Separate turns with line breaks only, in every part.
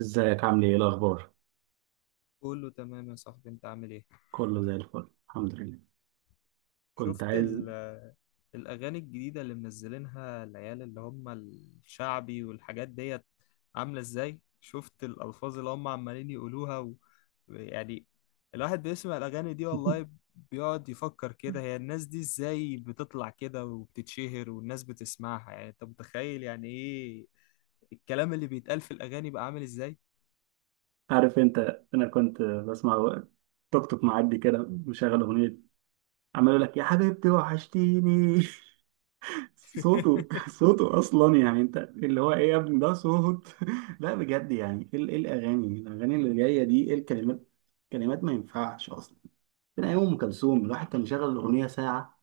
ازيك، عامل ايه؟ ايه الاخبار؟
كله تمام يا صاحبي، انت عامل ايه؟
كله زي الفل، الحمد لله. كنت
شفت
عايز...
الاغاني الجديده اللي منزلينها العيال اللي هم الشعبي والحاجات ديت عامله ازاي؟ شفت الالفاظ اللي هم عمالين يقولوها يعني الواحد بيسمع الاغاني دي والله بيقعد يفكر كده، هي الناس دي ازاي بتطلع كده وبتتشهر والناس بتسمعها؟ يعني انت متخيل يعني ايه الكلام اللي بيتقال في الاغاني بقى عامل ازاي؟
عارف انت، انا كنت بسمع توك توك معدي كده مشغل اغنيه، عمال يقول لك يا حبيبتي وحشتيني. صوته صوته اصلا، يعني انت اللي هو ايه يا ابني ده صوت. لا بجد، يعني ايه إيه الاغاني اللي جايه دي؟ ايه الكلمات؟ كلمات ما ينفعش اصلا. من ايام ام كلثوم، الواحد كان يشغل الاغنيه ساعه،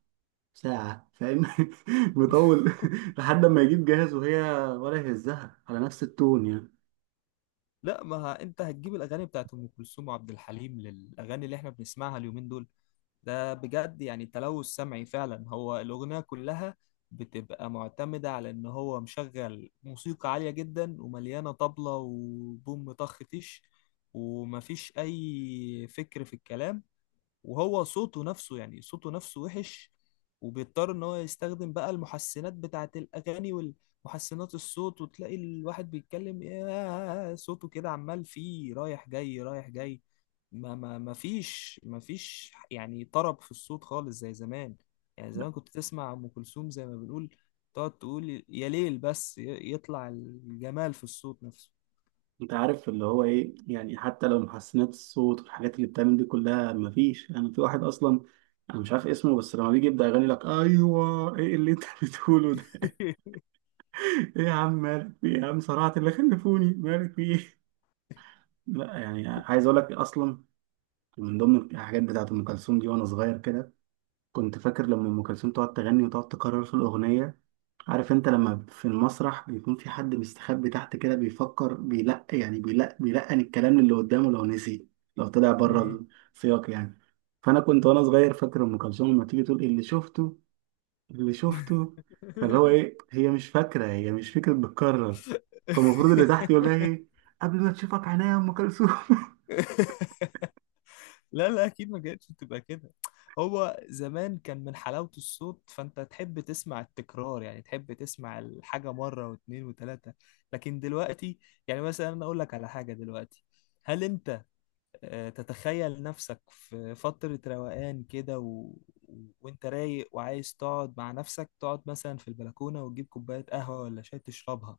ساعة، فاهم؟ مطول. لحد ما يجيب جاهز، وهي ولا يهزها على نفس التون يعني.
لا، ما ه- انت هتجيب الاغاني بتاعت ام كلثوم وعبد الحليم للاغاني اللي احنا بنسمعها اليومين دول؟ ده بجد يعني تلوث سمعي فعلا. هو الاغنيه كلها بتبقى معتمده على ان هو مشغل موسيقى عاليه جدا ومليانه طبله وبوم طخ تيش، ومفيش اي فكر في الكلام. وهو صوته نفسه، يعني صوته نفسه وحش، وبيضطر ان هو يستخدم بقى المحسنات بتاعه الاغاني والمحسنات الصوت. وتلاقي الواحد بيتكلم يا صوته كده عمال فيه رايح جاي رايح جاي. ما فيش يعني طرب في الصوت خالص زي زمان. يعني
لا،
زمان كنت تسمع ام كلثوم زي ما بنقول تقعد تقول يا ليل، يطلع الجمال في الصوت نفسه.
انت عارف اللي هو ايه، يعني حتى لو محسنات الصوت والحاجات اللي بتعمل دي كلها، مفيش. انا يعني في واحد اصلا، انا مش عارف اسمه، بس لما بيجي يبدأ يغني لك، ايوه ايه اللي انت بتقوله ده؟ ايه يا عم، مالك في ايه؟ يا عم صرعت اللي خلفوني، مالك في ايه؟ لا يعني عايز اقول لك، اصلا من ضمن الحاجات بتاعت ام كلثوم دي، وانا صغير كده كنت فاكر لما ام كلثوم تقعد تغني وتقعد تكرر في الاغنيه. عارف انت لما في المسرح بيكون في حد مستخبي تحت كده بيفكر بيلقن الكلام اللي قدامه لو نسي، لو طلع بره
مم.
السياق يعني. فانا كنت وانا صغير فاكر ام كلثوم لما تيجي تقول: اللي شفته اللي شفته، فاللي هو ايه، هي مش فاكره، هي مش فكره، بتكرر. فالمفروض اللي تحت يقول لها ايه: قبل ما تشوفك عينيا يا ام كلثوم.
لا، لا، اكيد ما كانتش بتبقى كده. هو زمان كان من حلاوة الصوت فانت تحب تسمع التكرار، يعني تحب تسمع الحاجة مرة واثنين وثلاثة. لكن دلوقتي، يعني مثلا انا اقول لك على حاجة دلوقتي، هل انت تتخيل نفسك في فترة روقان كده، وانت رايق وعايز تقعد مع نفسك، تقعد مثلا في البلكونة وتجيب كوباية قهوة ولا شاي تشربها،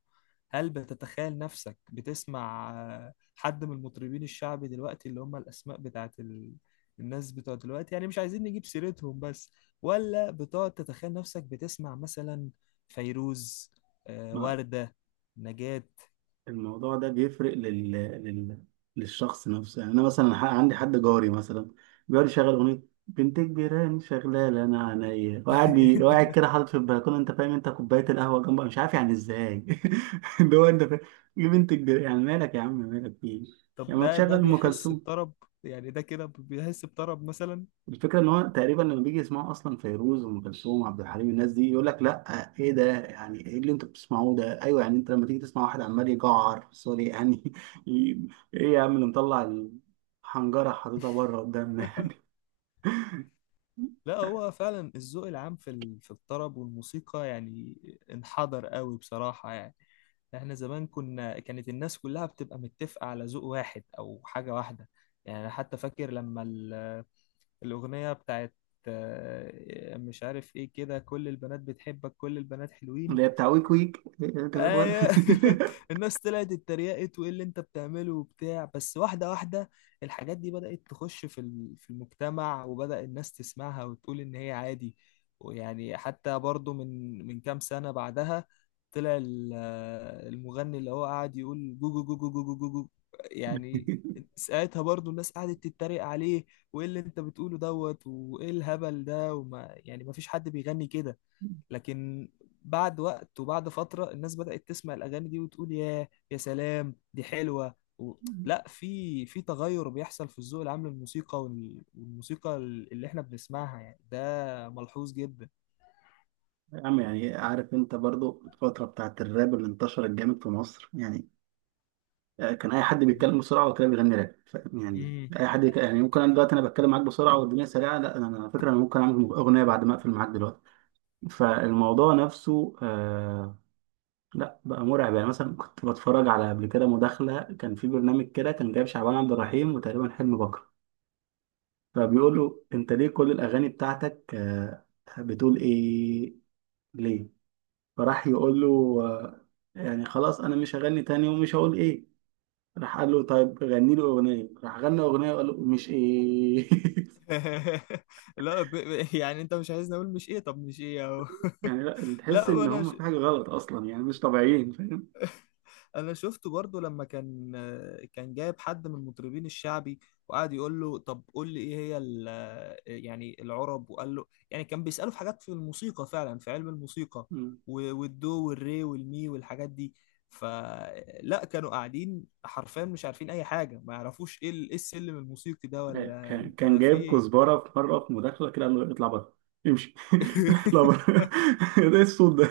هل بتتخيل نفسك بتسمع حد من المطربين الشعبي دلوقتي اللي هم الأسماء بتاعت الناس بتوع دلوقتي، يعني مش عايزين نجيب سيرتهم بس، ولا بتقعد تتخيل نفسك بتسمع مثلا فيروز، وردة، نجاة؟
الموضوع ده بيفرق للشخص نفسه يعني. انا مثلا عندي حد جاري مثلا بيقعد يشغل اغنيه بنت كبيراني شغاله، انا عينيا وقاعد وقاعد كده حاطط في البلكونه، انت فاهم؟ انت كوبايه القهوه جنبه، مش عارف يعني ازاي. اللي هو انت فاهم، ايه بنت كبيراني؟ يعني مالك يا عم؟ مالك فيه؟
طب
يعني ما
ده
تشغل
ده
ام
بيحس
كلثوم.
بطرب؟ يعني ده كده بيحس بطرب مثلا؟
الفكرة إن هو تقريبا لما بيجي يسمعوا أصلا فيروز وأم كلثوم وعبد الحليم، الناس دي يقول لك لأ، إيه ده؟ يعني إيه اللي أنتوا بتسمعوه ده؟ أيوه، يعني أنت لما تيجي تسمع واحد عمال يجعر، سوري يعني، ي- إيه يا عم اللي مطلع الحنجرة حاططها بره قدامنا؟ يعني
لا، هو فعلا الذوق العام في في الطرب والموسيقى يعني انحدر قوي بصراحة يعني. احنا زمان كنا كانت الناس كلها بتبقى متفقة على ذوق واحد او حاجة واحدة. يعني أنا حتى فاكر لما الأغنية بتاعت مش عارف ايه كده، كل البنات بتحبك كل البنات حلوين.
اللي هي بتاع ويك ويك أنت بتقول؟
ايوه، الناس طلعت اتريقت وايه اللي انت بتعمله وبتاع بس واحده واحده. الحاجات دي بدات تخش في في المجتمع، وبدا الناس تسمعها وتقول ان هي عادي. ويعني حتى برضو من كام سنه بعدها طلع المغني اللي هو قاعد يقول جو جو جو جو جو جو جو جو. يعني ساعتها برضو الناس قعدت تتريق عليه، وايه اللي انت بتقوله دوت وايه الهبل ده، وما يعني ما فيش حد بيغني كده. لكن بعد وقت وبعد فترة الناس بدأت تسمع الأغاني دي وتقول يا سلام دي حلوة لا، في تغير بيحصل في الذوق العام للموسيقى والموسيقى اللي احنا بنسمعها، يعني ده ملحوظ جدا.
يا عم، يعني عارف أنت برضو الفترة بتاعت الراب اللي انتشرت جامد في مصر يعني. آه، كان اي حد بيتكلم بسرعه وكان بيغني راب، فاهم؟ يعني
مم.
اي حد يعني ممكن انا دلوقتي انا بتكلم معاك بسرعه والدنيا سريعه، لا انا على فكره انا ممكن اعمل اغنيه بعد ما اقفل معاك دلوقتي. فالموضوع نفسه آه، لا بقى مرعب. يعني مثلا كنت بتفرج على قبل كده مداخله، كان في برنامج كده كان جايب شعبان عبد الرحيم، وتقريبا حلمي بكر، فبيقول له: انت ليه كل الاغاني بتاعتك آه بتقول ايه؟ ليه؟ فراح يقول له: آه، يعني خلاص انا مش هغني تاني ومش هقول ايه. راح قال له طيب غني لي اغنيه، راح غنى اغنيه، وقال له: مش ايه.
لا يعني انت مش عايزني اقول مش ايه؟ طب مش ايه اهو.
يعني لا، تحس
لا
ان
انا،
هم في حاجه غلط اصلا، يعني مش طبيعيين، فاهم؟
انا شفته برضو لما كان كان جايب حد من المطربين الشعبي وقعد يقول له طب قول لي ايه هي يعني العرب، وقال له، يعني كان بيسأله في حاجات في الموسيقى فعلا في علم الموسيقى،
مم.
والدو والري والمي والحاجات دي، فلا كانوا قاعدين حرفيا مش عارفين اي حاجة، ما يعرفوش ايه إيه السلم الموسيقي ده
آه،
ولا
كان
انت
كان
في
جايب
ايه.
كزبره في مره في مداخله كده، قال له: اطلع بره، امشي. اطلع بره. ده إيه الصوت ده؟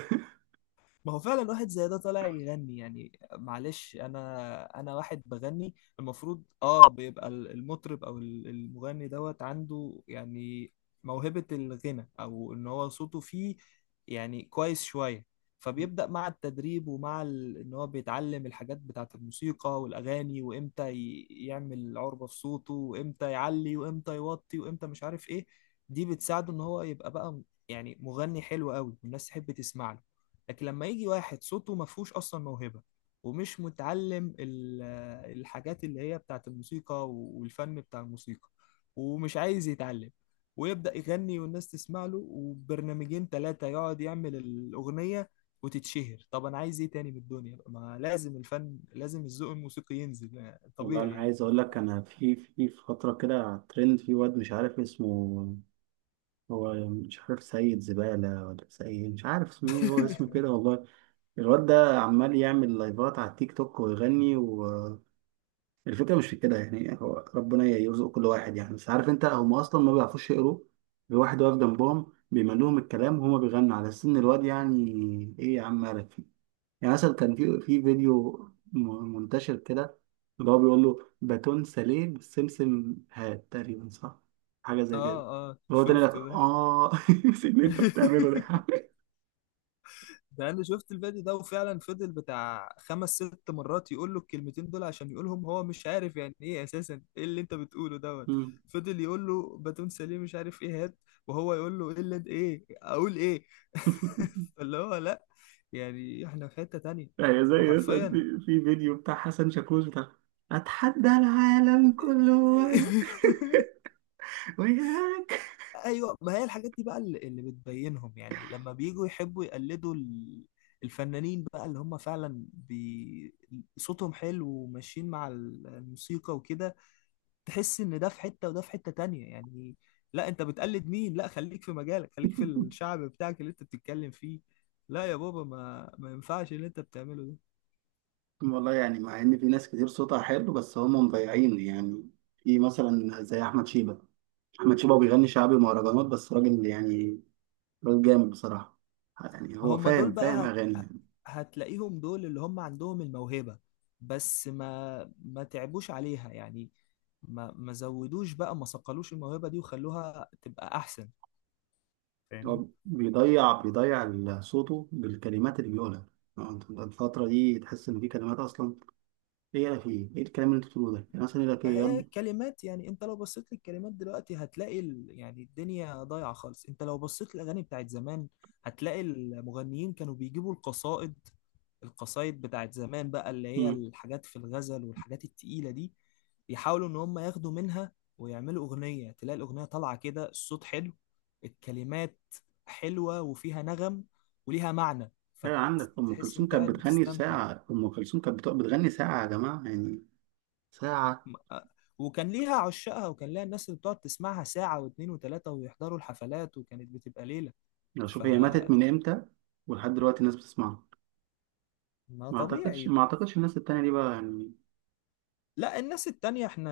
ما هو فعلا واحد زي ده طالع يغني، يعني معلش، انا انا واحد بغني المفروض اه بيبقى المطرب او المغني دوت عنده يعني موهبة الغنى او ان هو صوته فيه يعني كويس شوية، فبيبدأ مع التدريب ومع ان هو بيتعلم الحاجات بتاعة الموسيقى والاغاني، وامتى يعمل عربة في صوته، وامتى يعلي وامتى يوطي وامتى مش عارف ايه. دي بتساعده ان هو يبقى بقى يعني مغني حلو قوي والناس تحب تسمع له. لكن لما يجي واحد صوته ما فيهوش اصلا موهبه، ومش متعلم الحاجات اللي هي بتاعت الموسيقى والفن بتاع الموسيقى، ومش عايز يتعلم، ويبدأ يغني والناس تسمع له وبرنامجين ثلاثة يقعد يعمل الأغنية وتتشهر. طب أنا عايز إيه تاني من الدنيا؟ ما لازم الفن لازم الذوق الموسيقي ينزل يعني
والله انا
طبيعي يعني.
عايز اقول لك، انا في فتره كده ترند في واد مش عارف اسمه، هو مش عارف سيد زبالة ولا سيد، مش عارف اسمه ايه، هو اسمه كده والله. الواد ده عمال يعمل لايفات على التيك توك ويغني. الفكرة مش في كده، يعني هو ربنا يرزق كل واحد يعني، بس عارف انت هم اصلا ما بيعرفوش يقروا. الواحد واقف جنبهم بيملوهم الكلام، وهما بيغنوا على سن الواد يعني. ايه يا عم، مالك فيه؟ يعني مثلا كان في فيديو منتشر كده اللي هو بيقول له: باتون ساليه بالسمسم هات، تقريبا صح حاجة
آه،
زي كده.
آه
هو تاني لك،
شفته ده.
اه؟ نسيت اللي انت بتعمله ده يا حبيبي.
ده انا شفت الفيديو ده وفعلا فضل بتاع خمس ست مرات يقول له الكلمتين دول عشان يقولهم، هو مش عارف يعني ايه اساسا ايه اللي انت بتقوله دوت. فضل يقول له باتون سليم مش عارف ايه هات، وهو يقول له ايه اللي انت ايه اقول ايه. فاللي هو لا، يعني احنا في حتة تانية
هي زي مثلا
وحرفيا.
في فيديو بتاع حسن شاكوش بتاع اتحدى العالم كله وياك.
ايوه، ما هي الحاجات دي بقى اللي بتبينهم يعني لما بييجوا يحبوا يقلدوا الفنانين بقى اللي هم فعلا صوتهم حلو وماشيين مع الموسيقى وكده. تحس ان ده في حتة وده في حتة تانية يعني. لا انت بتقلد مين؟ لا خليك في مجالك، خليك في الشعب بتاعك اللي انت بتتكلم فيه، لا يا بابا ما ينفعش اللي انت بتعمله ده.
والله يعني، مع ان في ناس كتير صوتها حلو بس هم مضيعين يعني، في مثلا زي احمد شيبة. احمد شيبة بيغني شعبي ومهرجانات، بس راجل يعني، راجل جامد بصراحة. يعني
ما
هو
هم دول
فاهم، فاهم
بقى
اغاني يعني.
هتلاقيهم دول اللي هم عندهم الموهبة، بس ما تعبوش عليها يعني، ما زودوش بقى ما صقلوش الموهبة دي وخلوها تبقى أحسن. فاهمني؟
هو بيضيع صوته بالكلمات اللي بيقولها. يعني أنت الفترة دي تحس إن في كلمات أصلا، إيه يا أخي، إيه الكلام اللي أنت بتقوله ده؟ يعني مثلا يقول لك
ما
إيه؟
هي كلمات، يعني انت لو بصيت للكلمات دلوقتي هتلاقي يعني الدنيا ضايعة خالص. انت لو بصيت للاغاني بتاعت زمان هتلاقي المغنيين كانوا بيجيبوا القصائد، القصائد بتاعت زمان بقى اللي هي
يلا.
الحاجات في الغزل والحاجات التقيلة دي، يحاولوا ان هم ياخدوا منها ويعملوا اغنية. تلاقي الاغنية طالعة كده، الصوت حلو، الكلمات حلوة وفيها نغم وليها معنى.
لا عندك أم
فتحس
كلثوم
انت
كانت
قاعد
بتغني
بتستمتع.
ساعة، أم كلثوم كانت بتغني ساعة يا جماعة يعني، ساعة.
م- آه، وكان ليها عشاقها وكان ليها الناس اللي بتقعد تسمعها ساعة واتنين وتلاتة ويحضروا الحفلات وكانت بتبقى ليلة.
لو
ف
شوف هي ماتت من إمتى، ولحد دلوقتي الناس بتسمعها.
ما
ما أعتقدش
طبيعي.
ما أعتقدش الناس التانية دي بقى يعني.
لا الناس التانية احنا،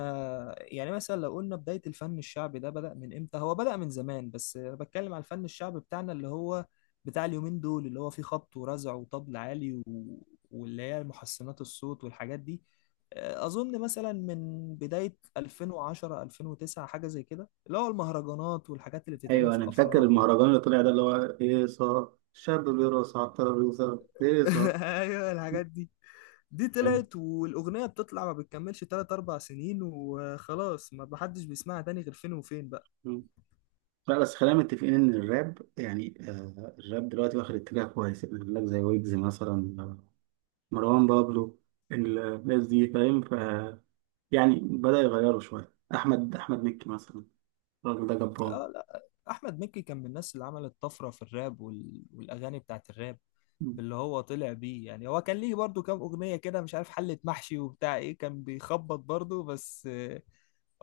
يعني مثلا لو قلنا بداية الفن الشعبي ده بدأ من امتى؟ هو بدأ من زمان، بس انا بتكلم على الفن الشعبي بتاعنا اللي هو بتاع اليومين دول اللي هو فيه خبط ورزع وطبل عالي واللي هي محسنات الصوت والحاجات دي. اه، اظن مثلا من بداية 2010 2009 حاجة زي كده، اللي هو المهرجانات والحاجات اللي بتتعمل
أيوه
في
أنا فاكر
الافراح
المهرجان اللي طلع ده اللي هو هيصة، الشاب بيرقص على الترابيزة هيصة.
ايوه الحاجات دي طلعت والاغنية بتطلع ما بتكملش 3 4 سنين وخلاص، ما حدش بيسمعها تاني غير فين وفين.
لا بس خلينا متفقين إن الراب يعني الراب دلوقتي واخد اتجاه كويس، يقول لك زي ويجز مثلا، مروان بابلو، الناس دي فاهم، يعني بدأ يغيره شوية، أحمد مكي مثلا، الراجل ده
آه
جبار.
لا، احمد مكي كان من الناس اللي عملت طفره في الراب والاغاني بتاعت الراب،
م-
باللي هو طلع بيه. يعني هو كان ليه برضو كام اغنيه كده مش عارف حله محشي وبتاع ايه، كان بيخبط برضو بس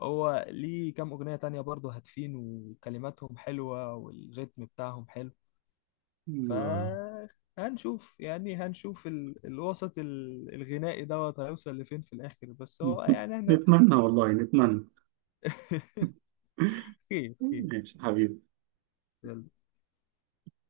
هو ليه كام اغنيه تانية برضو هادفين وكلماتهم حلوه والريتم بتاعهم حلو. ف
م-
هنشوف يعني هنشوف الوسط الغنائي دوت هيوصل لفين في الاخر، بس هو يعني احنا
نتمنى والله، نتمنى.
خير خير.
ماشي حبيبي.
يلا.